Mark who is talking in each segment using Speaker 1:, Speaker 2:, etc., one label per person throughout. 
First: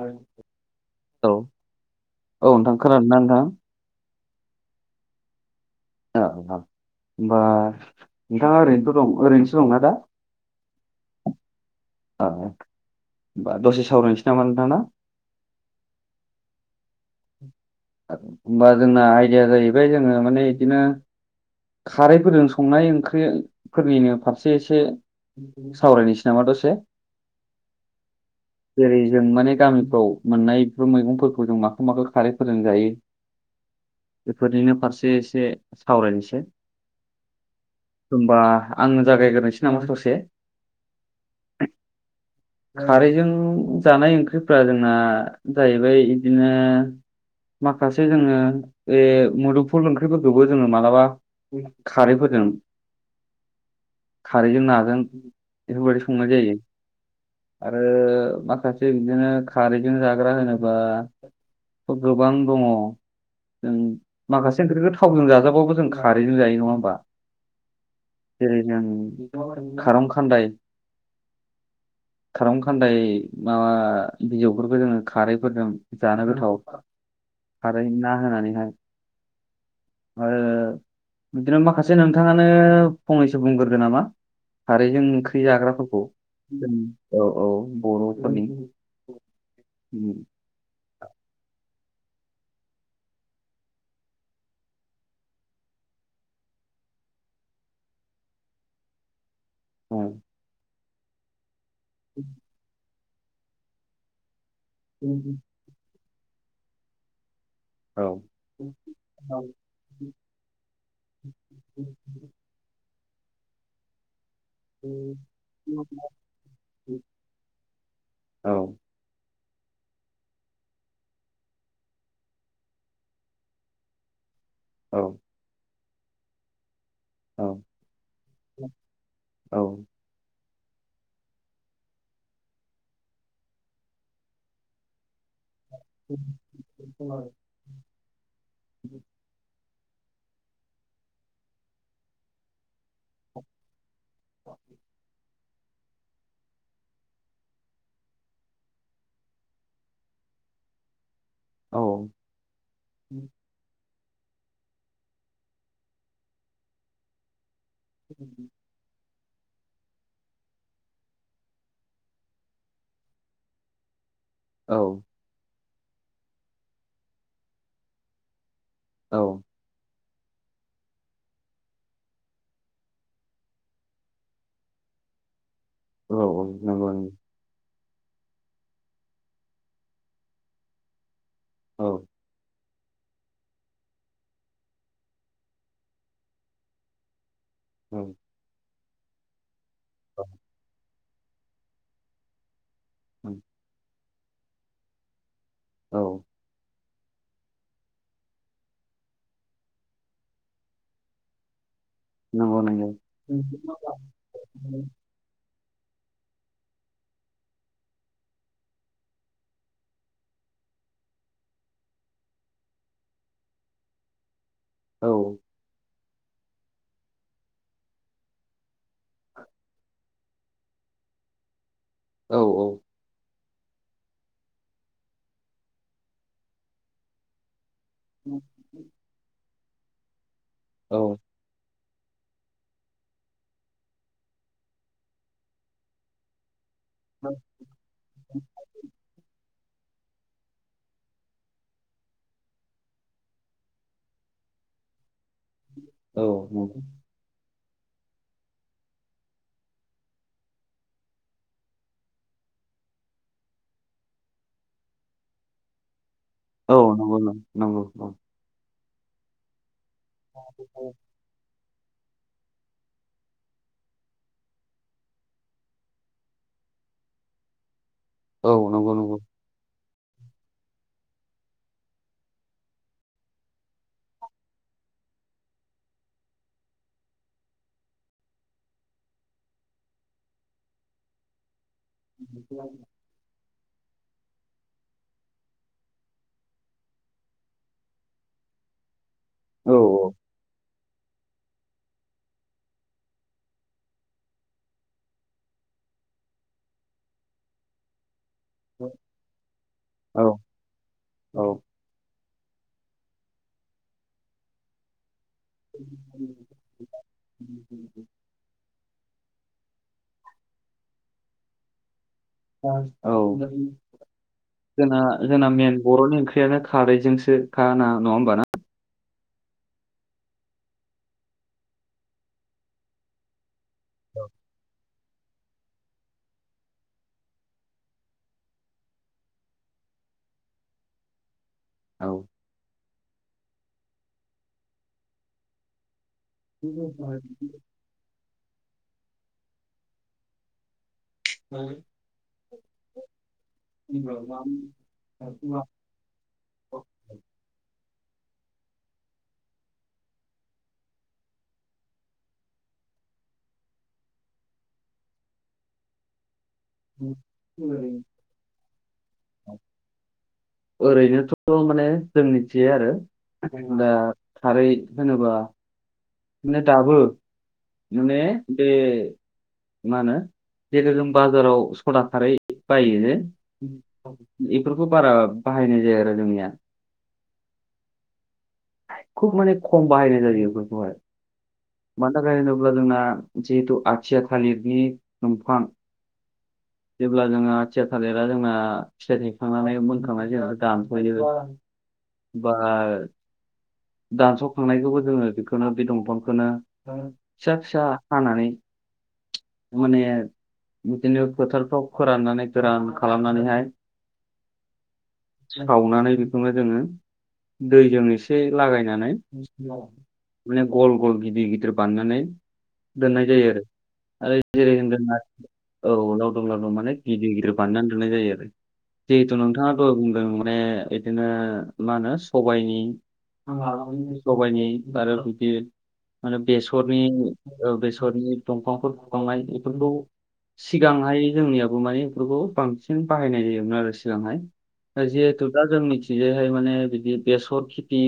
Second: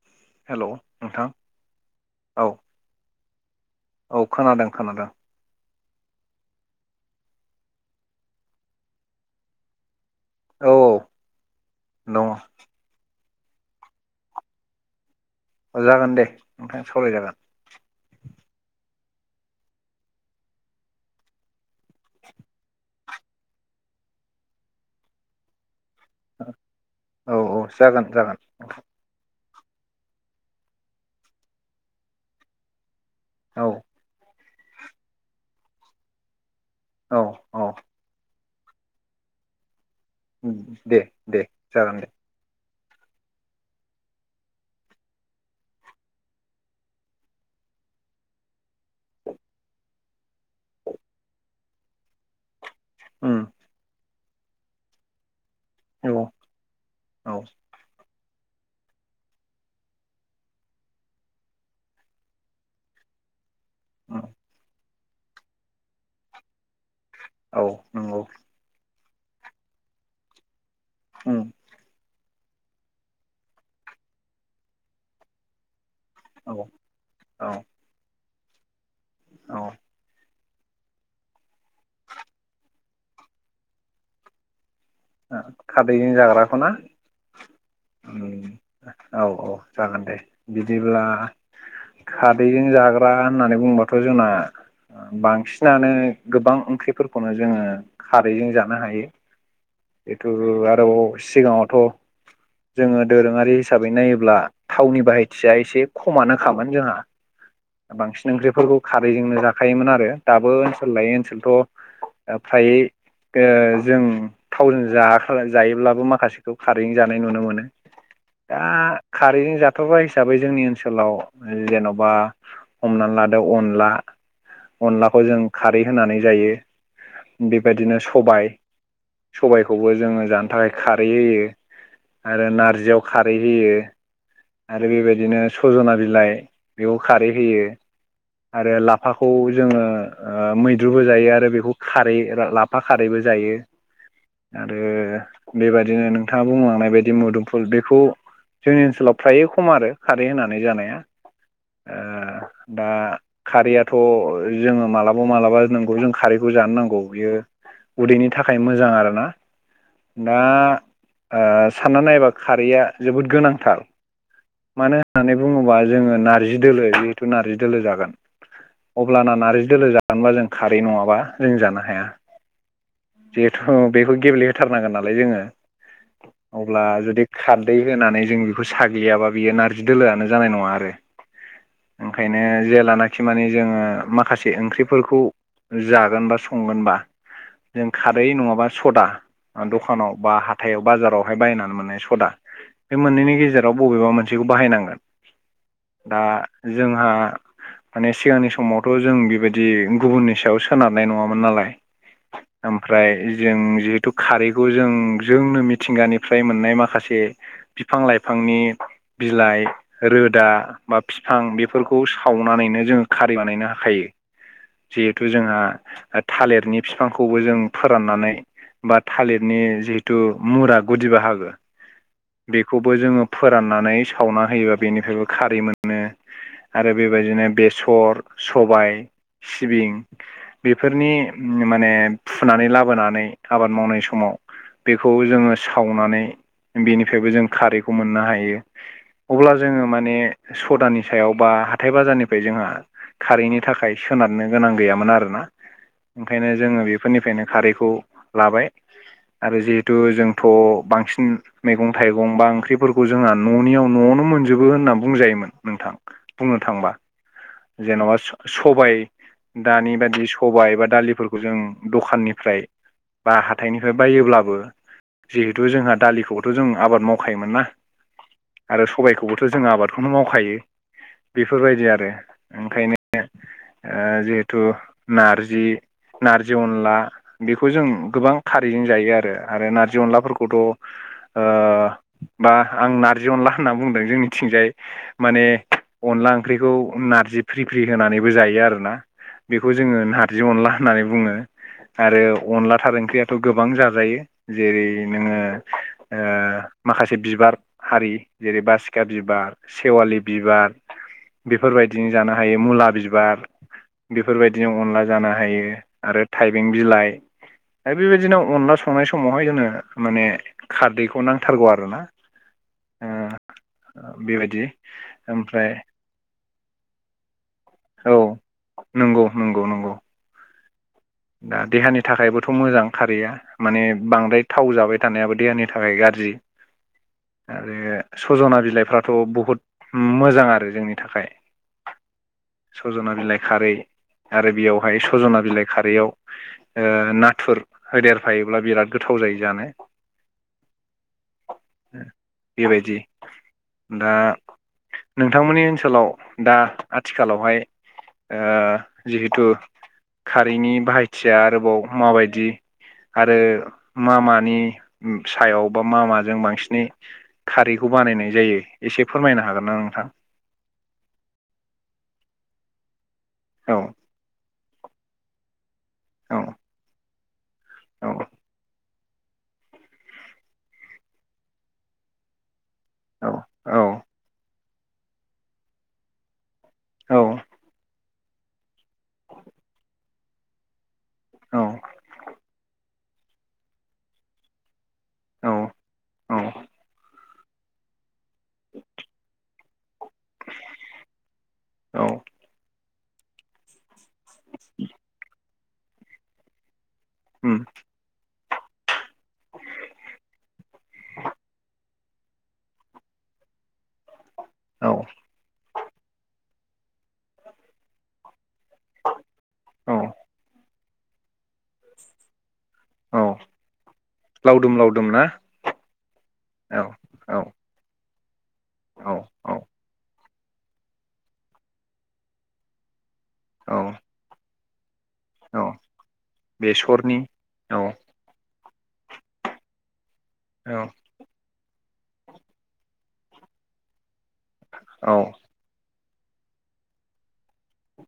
Speaker 1: Hello औ नोंथां खोनादोंना नोंथां?
Speaker 2: औ खोनादों खोनादों।
Speaker 1: औ औ होनोमबा नोंथाङा ओरैनोथ' दं ओरैनोसो दंना दा?
Speaker 2: औ
Speaker 1: अ
Speaker 2: दङ
Speaker 1: होनोमबा दसे सावरायनोसै नामा नोंथां ना?
Speaker 2: जागोन दे नोंथां सावरायजागोन
Speaker 1: होनोमबा जोंना आइडिया जाहैबाय जोङो माने बिदिनो खारैफोरजों संनाय ओंख्रिफोरनिनो फारसे एसे सावरायनोसै नामा दसे
Speaker 2: औ औ जागोन जागोन
Speaker 1: जेरै जों माने गामिफ्राव मोननाय बेफोर मैगंफोरखौ जों माखौ माखौ खारैफोरजों जायो?
Speaker 2: औ
Speaker 1: बेफोरनिनो फारसे एसे सावरायनोसै
Speaker 2: औ औ
Speaker 1: होमबा आंनो जागाग्रोसै नामा ससे
Speaker 2: ओम दे दे जागोन दे
Speaker 1: खारैजों जानाय ओंख्रिफ्रा जोंना जाहैबाय बिदिनो माखासे जोङो बे मुदुमफुल ओंख्रिफोरखौबो जोङो मालाबा खारैफोरजों
Speaker 2: ओम
Speaker 1: खारैजों नाजों बेफोरबायदि संनाय
Speaker 2: औ
Speaker 1: जायो
Speaker 2: औ
Speaker 1: आरो माखासे बिदिनो खारैजों जाग्रा होनोबा गोबां दङ जों
Speaker 2: उम
Speaker 1: माखासे ओंख्रिखौ थावजों जाजाबाबो जों खारैजों जायो नङा होनबा
Speaker 2: औ नंगौ
Speaker 1: खारं खान्दाय
Speaker 2: ओम
Speaker 1: खारं खान्दाय माबा बिजौफोरखौ जोङो खारैफोरजों जानो
Speaker 2: औ
Speaker 1: गोथाव
Speaker 2: औ
Speaker 1: खारै ना होनानैहाय
Speaker 2: औ
Speaker 1: ओ बिदिनो माखासे नोंथाङानो फंनैसो बुंगोरदो नामा? खारैजों ओंख्रि जाग्राफोरखौ ओम औ औ
Speaker 2: ओम
Speaker 1: बर'फोरनि
Speaker 2: औ औ जागोन दे बिदिब्ला खादैजों जाग्रा होननानै बुंबाथ' जोंना बांसिनानो गोबां ओंख्रिफोरखौनो जोङो खारैजों जानो हायो
Speaker 1: औ
Speaker 2: जिथु आरोबाव सिगाङावथ' जोङो दोरोङारि हिसाबै नायोब्ला थावनि बाहायथिया एसे खमानो खामोन जोंहा
Speaker 1: औ
Speaker 2: बांसिन ओंख्रिफोरखौ खारैजोंनो जाखायोमोन आरो दाबो ओनसोल लायै ओनसोलथ' ओ फ्राय ओ जों थावजों जाखा जायोब्लाबो माखासेखौ खारैजों जानाय नुनो मोनो
Speaker 1: औ
Speaker 2: दा खारैजों जाथावग्रा हिसाबै जोंनि ओनसोलाव जेन'बा हमनानै लादो अनला
Speaker 1: औ
Speaker 2: अनलाखौ जों खारै होनानै जायो
Speaker 1: औ
Speaker 2: बेबायदिनो सबाय सबायखौबो जोङो जानो थाखाय खारै होयो आरो नारजियाव खारै होयो आरो बेबायदिनो सजना बिलाइ बेयाव खारै होयो आरो लाफाखौ जोङो ओ मैद्रुबो जायो आरो बेखौ खारै लाफा खारैबो जायो आरो बेबायदिनो नोंथाङा बुंलांनाय बायदि मुदुमफुल बेखौ जोंनि ओनसोलाव फ्राय खम आरो खारै होनानै जानाया
Speaker 1: औ
Speaker 2: ओ दा खारैया थ' जोङो मालाबा मालाबा नोंगौ जों खारैखौ जानो नांगौ बियो उदैनि थाखाय मोजां आरो ना दा ओ सानना नायोबा खारैया जोबोद गोनांथार मानो होननानै बुङोबा जोङो नार्जि दोलो जिहेथु नारजि दोलो जागोन।
Speaker 1: औ
Speaker 2: अब्लाना नारजि दोलो जानोबा जों खारै नङाबा जों जानो हाया जिहेथु बेखौ गेब्लेहोथारनांगोन नालाय जोङो
Speaker 1: औ
Speaker 2: अब्ला
Speaker 1: नंगौ
Speaker 2: जुदि खार दै होनानै जों बेखौ साग्लियाबा बेयो नारजि दोलोआनो जानाय नङा आरो ओंखायनो जे लानाखि माने जोङो माखासे ओंख्रिफोरखौ जागोन बा संगोनबा जों खारै नङाबा सदा दखानाव बा हाथायाव बाजारावहाय बायनानै मोननाय सदा बे मोननैनि गेजेराव बबेबा मोनसेखौ बाहायनांगोन दा जोंहा माने सिगांनि समावथ' जों बेबायदि गुबुननि सायाव सोनारनाय नङामोन नालाय
Speaker 1: नंगौ
Speaker 2: ओमफ्राय जों जिहेतु खारैखौ जों जोंनो मिथिंगानिफ्राय मोननाय माखासे बिफां-लाइफांनि बिलाइ रोदा बा बिफां बेफोरखौ सावनानैनो जोङो खारिै बानायनो हायो।
Speaker 1: औ
Speaker 2: जिहेथु जोंहा थालिरनि बिफांखौबो जों फोराननानै बा थालिरनि जिहेतु मुरा गुदि बाहागो
Speaker 1: औ औ
Speaker 2: बेखौबो जोङो फोराननानै सावना होयो बेनिफ्रायबो खारै मोनो। आरो बेबादिनो बेस सर, सबाय, सिबिं बेफोरनि माने फुनानै लाबोनानै आबाद मावनाय समाव बेखौ जोङो सावनानै बेनिफ्रायबो जों खारैखौ मोननो हायो। अब्ला जोङो माने सदानि सायाव बा हाथाय बाजारनिफ्राय जोंहा खारैनि थाखाय सोनारनो गोनां गैयामोन आरोना।
Speaker 1: औ
Speaker 2: ओंखायनो जोङो बेफोरनिफ्रायनो खारै खौ लाबाय आरो जिहेथु जोंथ' बांसिन मैगं-थाइगं गंबा ओंख्रिफोरखौ जोंहा न'नियाव न'आवनो मोनजोबो होनना बुंजायोमोन नोंथां। बुंनो
Speaker 1: औ
Speaker 2: थांबा
Speaker 1: नंगौ नंगौ औ नंगौ औ नंगौ
Speaker 2: जेन'बा सबाय दानि बादि सबाय बा दालिफोरखौ जों दखाननिफ्राय बा हाथाइनिफ्राय बायोब्लाबो जिहेथु जोंहा दालिखौथ' जों आबाद मावखायोमोन ना
Speaker 1: औ
Speaker 2: आरो
Speaker 1: नंगौ नंगौ
Speaker 2: सबायखौबोथ' जों आबाद बखौनो मावखायो बेफोरबायदि आरो ओंखायनो ओ जिहेथु नारजि नारजि अनला बेखौ जों गोबां खारैजों जायो आरो आरो नारजि अनलाफोरखौथ' ओ बा आं नारजि अनला होनना बुंदों जोंनिथिंजाय माने अनला ओंख्रिखौ नारजि फ्रि फ्रि होनानै जायो आरोना बेखौ
Speaker 1: औ
Speaker 2: जोङो नारजि अनला होननानै बुङो। आरो अनदला थार ओंख्रियाथ' गोबां जाजायो जेरै नोङो ओ माखासे बिबार हारि जेरै बासिखा बिबार सेवालि
Speaker 1: औ
Speaker 2: बिबार
Speaker 1: औ
Speaker 2: बेफोरबायदिनो जानो हायो मुला बि बिबार बेफोरबायदिनो अनला जानो हायो आरो थाइबें बिलाइ आरो बेबादिनो अनला संनाय समावहाय जोंनो माने खारदैखौ नांथारगौ आरोना।
Speaker 1: औ
Speaker 2: ओ बेबायदि
Speaker 1: जोंना जोंना
Speaker 2: ओमफ्राय
Speaker 1: मेन बर'नि ओंख्रियानो खारैजोंसो खा ना
Speaker 2: औ
Speaker 1: नङा होमबा ना?
Speaker 2: नंगौ नंगौ नंगौ दा देहानि थाखायबोथ' मोजां खारैया। माने बांद्राय थाव जाबाय थानायाबो देहानि थाखाय गाज्रि। आरो सजना बिलाइफ्राथ' बहुद मोजां आरो जोंनि थाखाय।
Speaker 1: औ
Speaker 2: सजना बिलाइ खारै आरो बेयावहाय सजना बिलाइ खारैयाव नाथुर होदेरफायोब्ला बिराद गोथाव जायो जानो।
Speaker 1: औ
Speaker 2: बेबायदि दा नोंथांमोननि ओनसोलाव दा आथिखालावहाय ओ जिहेथु खारैनि बाहायथिया आरोबाव माबायदि आरो मामानि सायाव बा मा माजों बांसिन बिनि
Speaker 1: औ
Speaker 2: खारैखौ बानायनाय जायो एसे फोरमायनो हागोन ना नोंथां?
Speaker 1: ओरैनोथ' माने जों मिथियो आरो
Speaker 2: औ
Speaker 1: दा खारै होनोबा
Speaker 2: औ
Speaker 1: माने दाबो
Speaker 2: औ
Speaker 1: माने बे मा होनो जे जों बाजाराव सदा खारै बायो
Speaker 2: औ
Speaker 1: बेफोरखौ बारा बाहायनाय जाया आरो जोंनिया
Speaker 2: औ
Speaker 1: खुब माने खम बाहायनाय जायो बेफोरखौहाय। मानो थाखाय होनोब्ला जोंना जिहेथु आथिया थालिरनि
Speaker 2: औ
Speaker 1: दंफां
Speaker 2: औ
Speaker 1: अब्ला जोंहा आथिया थालिरा जोंना फिथाइ थाइखांनानै मो नि उनाव दानफायो
Speaker 2: औ
Speaker 1: बा दानस'खांनायखौबो जोङो बेखौनो बे दंफांखौनो फिसा
Speaker 2: उम
Speaker 1: फिसा हानानै माने बिदिनो फोथारफ्राव फोराननानै गोरान खालामनानैहाय
Speaker 2: औ
Speaker 1: सावनानै बेखौनो जोङो दैजों एसे लागायनानै
Speaker 2: औ
Speaker 1: माने गल गल गिदिर गिदिर गिदिर बानायनानै
Speaker 2: औ
Speaker 1: दोननाय जायो आरो। आरो जेरै
Speaker 2: लावदुम लावदुम
Speaker 1: होनदों
Speaker 2: ना
Speaker 1: औ लावदुम लावदुम
Speaker 2: औ
Speaker 1: माने गिदिर
Speaker 2: औ
Speaker 1: गिदिर बानायनानै दोननाय जायो आरो।
Speaker 2: औ
Speaker 1: जिहेथु
Speaker 2: औ
Speaker 1: नोंथाङा दहाय बुंदों माने बिदिनो मा होनो सबाइनि
Speaker 2: औ
Speaker 1: सबाइनि आरो बिदि
Speaker 2: औ
Speaker 1: माने बेसरनि औ बेसरनि दंफांफोर [unintelligible] बेफोरखौ
Speaker 2: औ
Speaker 1: सिगांहाय जोंनियाव बेखौ माने बेफोरखौ बांसिन बाहायनाय जायोमोन आरो सिगांहाय
Speaker 2: औ
Speaker 1: जिहेथु दा जों बिजाहाय माने बिदि बेसर खेथि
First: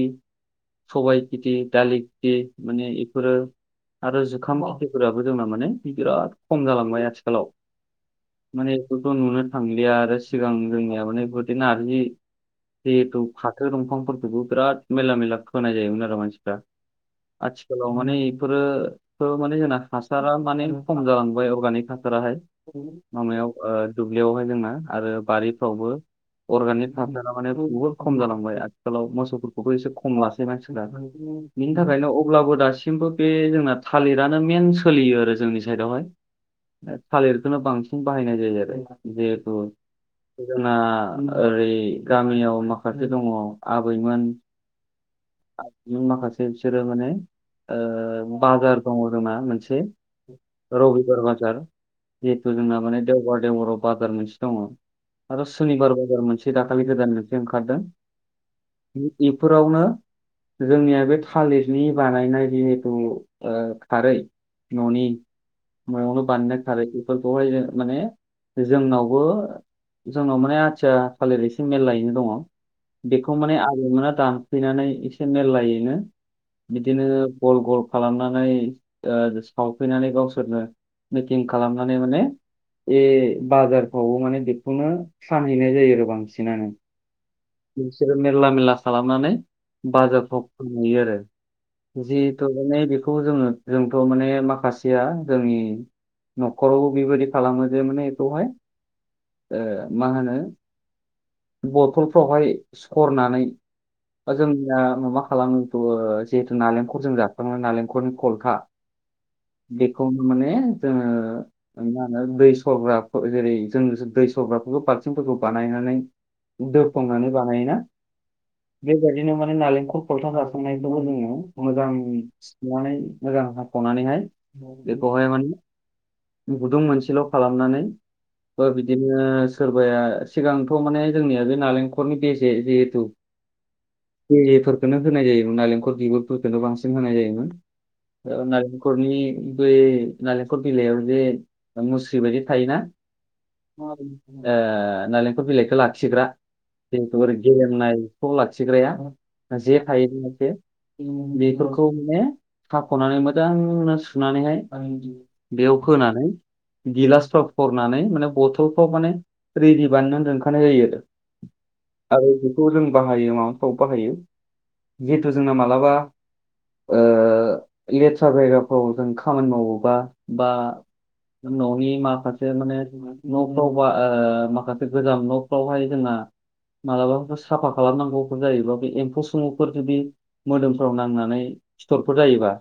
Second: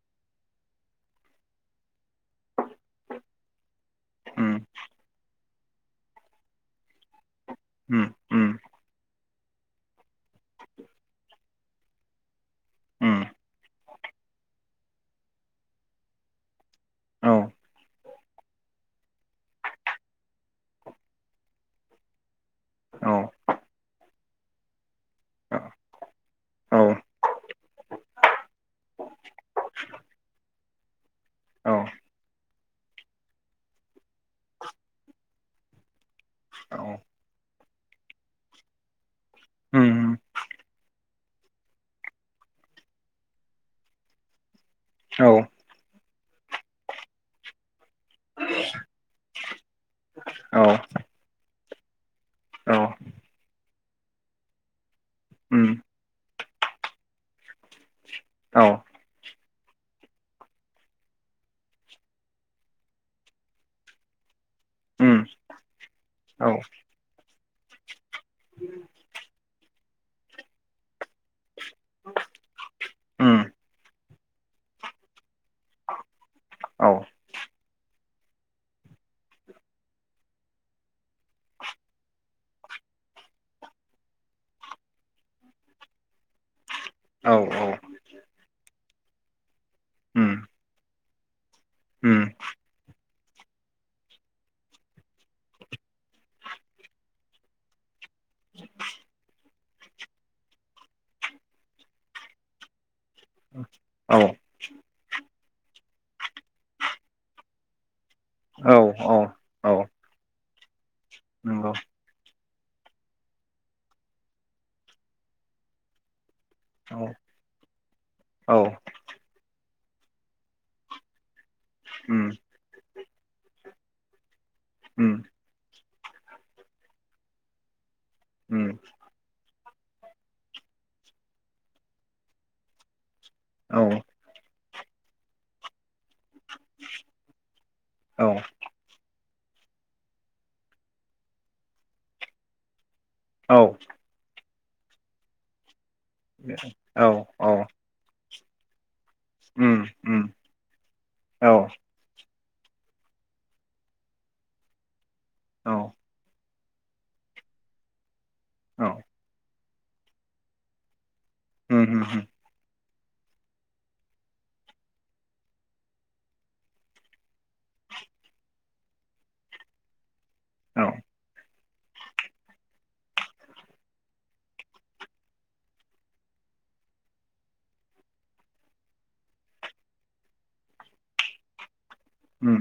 Speaker 1: सबाइ खिथि दालि खिथि माने बेफोरो आरो
Speaker 2: उम
Speaker 1: जुखाम आख्रिफोराबो जोंना माने बिराद खम जालांबाय आथिखालाव
Speaker 2: उम उम
Speaker 1: माने बेखौथ' नुनो थांलिया आरो सिगां जोंनिया माने बेबादि नारजि जिहेथु
Speaker 2: उम
Speaker 1: फाथो दंफांफोरखौबो बिराद मेरला मेरला फोनाय जायोमोन आरो मानसिफ्रा।
Speaker 2: औ
Speaker 1: आथिखालाव माने इफोरोथ माने जोंना हासारा माने खम जालांबाय अर्गानिक हासाराहाय माबायाव ओ दुब्लियावहाय जोंना आरो
Speaker 2: औ
Speaker 1: बारिफ्रावबो
Speaker 2: औ
Speaker 1: अरगानिक हासार--‌ माने बहुत खम जालांबाय आथिखालाव मोसौफोरखौबो एसे खम लासैनांसिगोन आरो बिनि थाखायनो अब दासिमबो बे जोंना थालिरानो मेन सोलियो आरो जोंनि
Speaker 2: औ
Speaker 1: साइडआवहाय। थालिरखोनो बांसिन बाहायनाय जायो आरो‌ जिहेतु
Speaker 2: उम
Speaker 1: जोंना ओरै गामियाव माखासे दङ आबैमोन।
Speaker 2: औ।
Speaker 1: माखासे बिसोरो माने ओ बाजार दङ जोंना मोनसे
Speaker 2: औ
Speaker 1: रबिबार बाजार। जिहेथु
Speaker 2: औ
Speaker 1: जोंना माने देवबार देवबराव बाजार मोनसे दङ। आरो
Speaker 2: उम
Speaker 1: सुनिबार बाजार मोनसे दाखालि गोदान मोनसे ओंखारदों।
Speaker 2: औ
Speaker 1: इफोरावनो। जोंनिया बे थालिरनि बानायनाय बिखौ ओ खारै। न'नि।
Speaker 2: उम
Speaker 1: न'आवनो‌
Speaker 2: औ
Speaker 1: बानायनाय खारै बेफोरखौहाय माने जोंनावबो जोंनाव माने आथिया थालिर एसे मेललायैनो दङ। बेखौ
Speaker 2: उम
Speaker 1: माने आबैमोना दानफैनानै एसे मेरलायैनो
Speaker 2: औ
Speaker 1: बिदिनो गल गल खालामनानै ओ सावफैनानै गावसोरनो। मिटिं खालामनानै माने ए बाजारफ्रावबो माने बेखौनो फानहैनाय जायो आरो बांसिनानो।
Speaker 2: औ औ
Speaker 1: बिसोरो मेरला मेरला खालामनानै
Speaker 2: उम
Speaker 1: बाजारफ्राव फानहैयो आरो।
Speaker 2: उम
Speaker 1: जिहेथु माने बेखौ जोङो जोंथ' माने माखासेया जोंनि न'खरावबो बेबायदि खालामो जे माने बेखौहाय ओ होनो? बथलफ्रावहाय सरनानै
Speaker 2: औ
Speaker 1: जोंना माबा खालामोथ' ओ जिहेथु नालेंखरजों जाफांना नालेंखल खलथा।
Speaker 2: औ औ औ
Speaker 1: बेखौनो माने जोङो
Speaker 2: नंगौ
Speaker 1: मा होनो दै सरग्रा जेरै जों दै। दै सरग्राफोरखौ बालथिंफोरखौ बानायनानै
Speaker 2: औ
Speaker 1: दोफांनानै बानायोना।
Speaker 2: औ
Speaker 1: बेबायदिनो माने नालेंखल खलथा जाखांनायखौबो जोङो मोजां
Speaker 2: उम
Speaker 1: सोनानै मोजां। हाखावनानैहाय
Speaker 2: उम
Speaker 1: बेखौहाय माने गुदुं मोनसेल' खालामनानै। बा
Speaker 2: उम
Speaker 1: बिदिनो सोरबाया सिगांथ' माने। जोंनिया जे नालेंखरनि बेजे जेहेथु।
Speaker 2: औ
Speaker 1: बेजेफोरखोनो होनाय जायोमोन नालेंखल बिगुरफोरखोनो बांसिन होनाय जायो।
Speaker 2: औ
Speaker 1: ओ नारेंखरनि बै नारेंखल बिलाइयाव जे मुस्रि बायदि थायोना।
Speaker 2: औ
Speaker 1: ओ नालेंखर बिलाइखो लाखिग्रा।
Speaker 2: औ
Speaker 1: जिहेथु
Speaker 2: औ
Speaker 1: गेलेमनायखौ लाखिग्राया जे
Speaker 2: उम उम
Speaker 1: थायोनाखे।
Speaker 2: औ औ
Speaker 1: बेफोरखौ माने हाख'नानै मोजांनो सुनानैहाय बेयाव
Speaker 2: औ
Speaker 1: फोनानै। गिलासफ्राव फरनानै माने बथलफ्राव माने रेडि बानायनानै दोनखानाय जायो। [unintelligible]
Speaker 2: उम उम
Speaker 1: आरो बेखौ जों बाहायो माबाफ्राव बाहायो जिहेथु जोंना मालाबा। ओ लेथ्रा जायगाफ्राव जों खामानि मावोबा बा।
Speaker 2: औ
Speaker 1: न'नि माखासे माने न' बावबा ओ माखासे गोजाम न'। फोरावहाय जोंना। मालाबाफोर साफा खालामनांगौफोर जायोबा बे एम्फौ सुफोर जुदि मोदोमफ्राव नांनानै। सिथरफोर जायोबा।
Speaker 2: उम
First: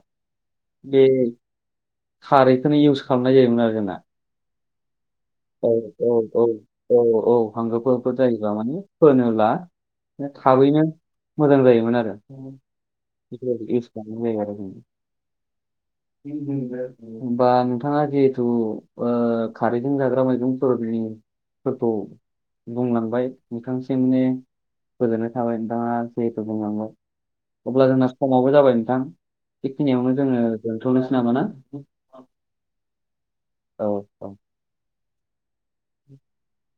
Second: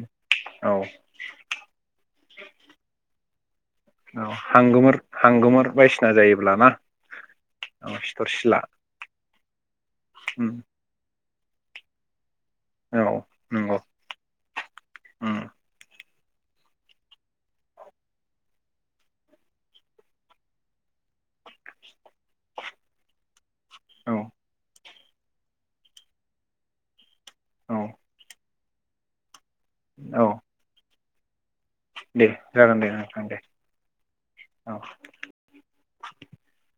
Speaker 2: औ
Speaker 1: बे खारैखौनो इउस खालामनाय जायोमोन आरो जोंना।
Speaker 2: हांगोमोर।
Speaker 1: औ
Speaker 2: हांगोमोर
Speaker 1: औ
Speaker 2: बायदिसिना
Speaker 1: औ
Speaker 2: जायोब्ला ना
Speaker 1: औ औ
Speaker 2: औ
Speaker 1: हांगोफोरफोर
Speaker 2: सिथर
Speaker 1: जायोबा
Speaker 2: सिला
Speaker 1: माने फोनो ला।
Speaker 2: उम
Speaker 1: थाबैनो। मोजां जायोमोन आरो
Speaker 2: औ
Speaker 1: बेफोर
Speaker 2: नंगौ
Speaker 1: इउस खालामनाय जायो आरो।
Speaker 2: उम
Speaker 1: होमबा नोंथाङा जिहेथु ओ खारैजों जादो। दा मैगंफोरनि फोरखौ बुंलांबाय नोंथां
Speaker 2: औ
Speaker 1: [unintelligible] गोजोननाय थाबाय नोंथाङा जिहेथु बुंलांबाय
Speaker 2: औ
Speaker 1: अब्ला जोंना समाबो जाबाय नोंथां बेखिनियावनो
Speaker 2: औ
Speaker 1: जोङो दोनथ'नोसै नामा ना?
Speaker 2: दे जागोन दे नोंथां दे
Speaker 1: औ औ [inaudible]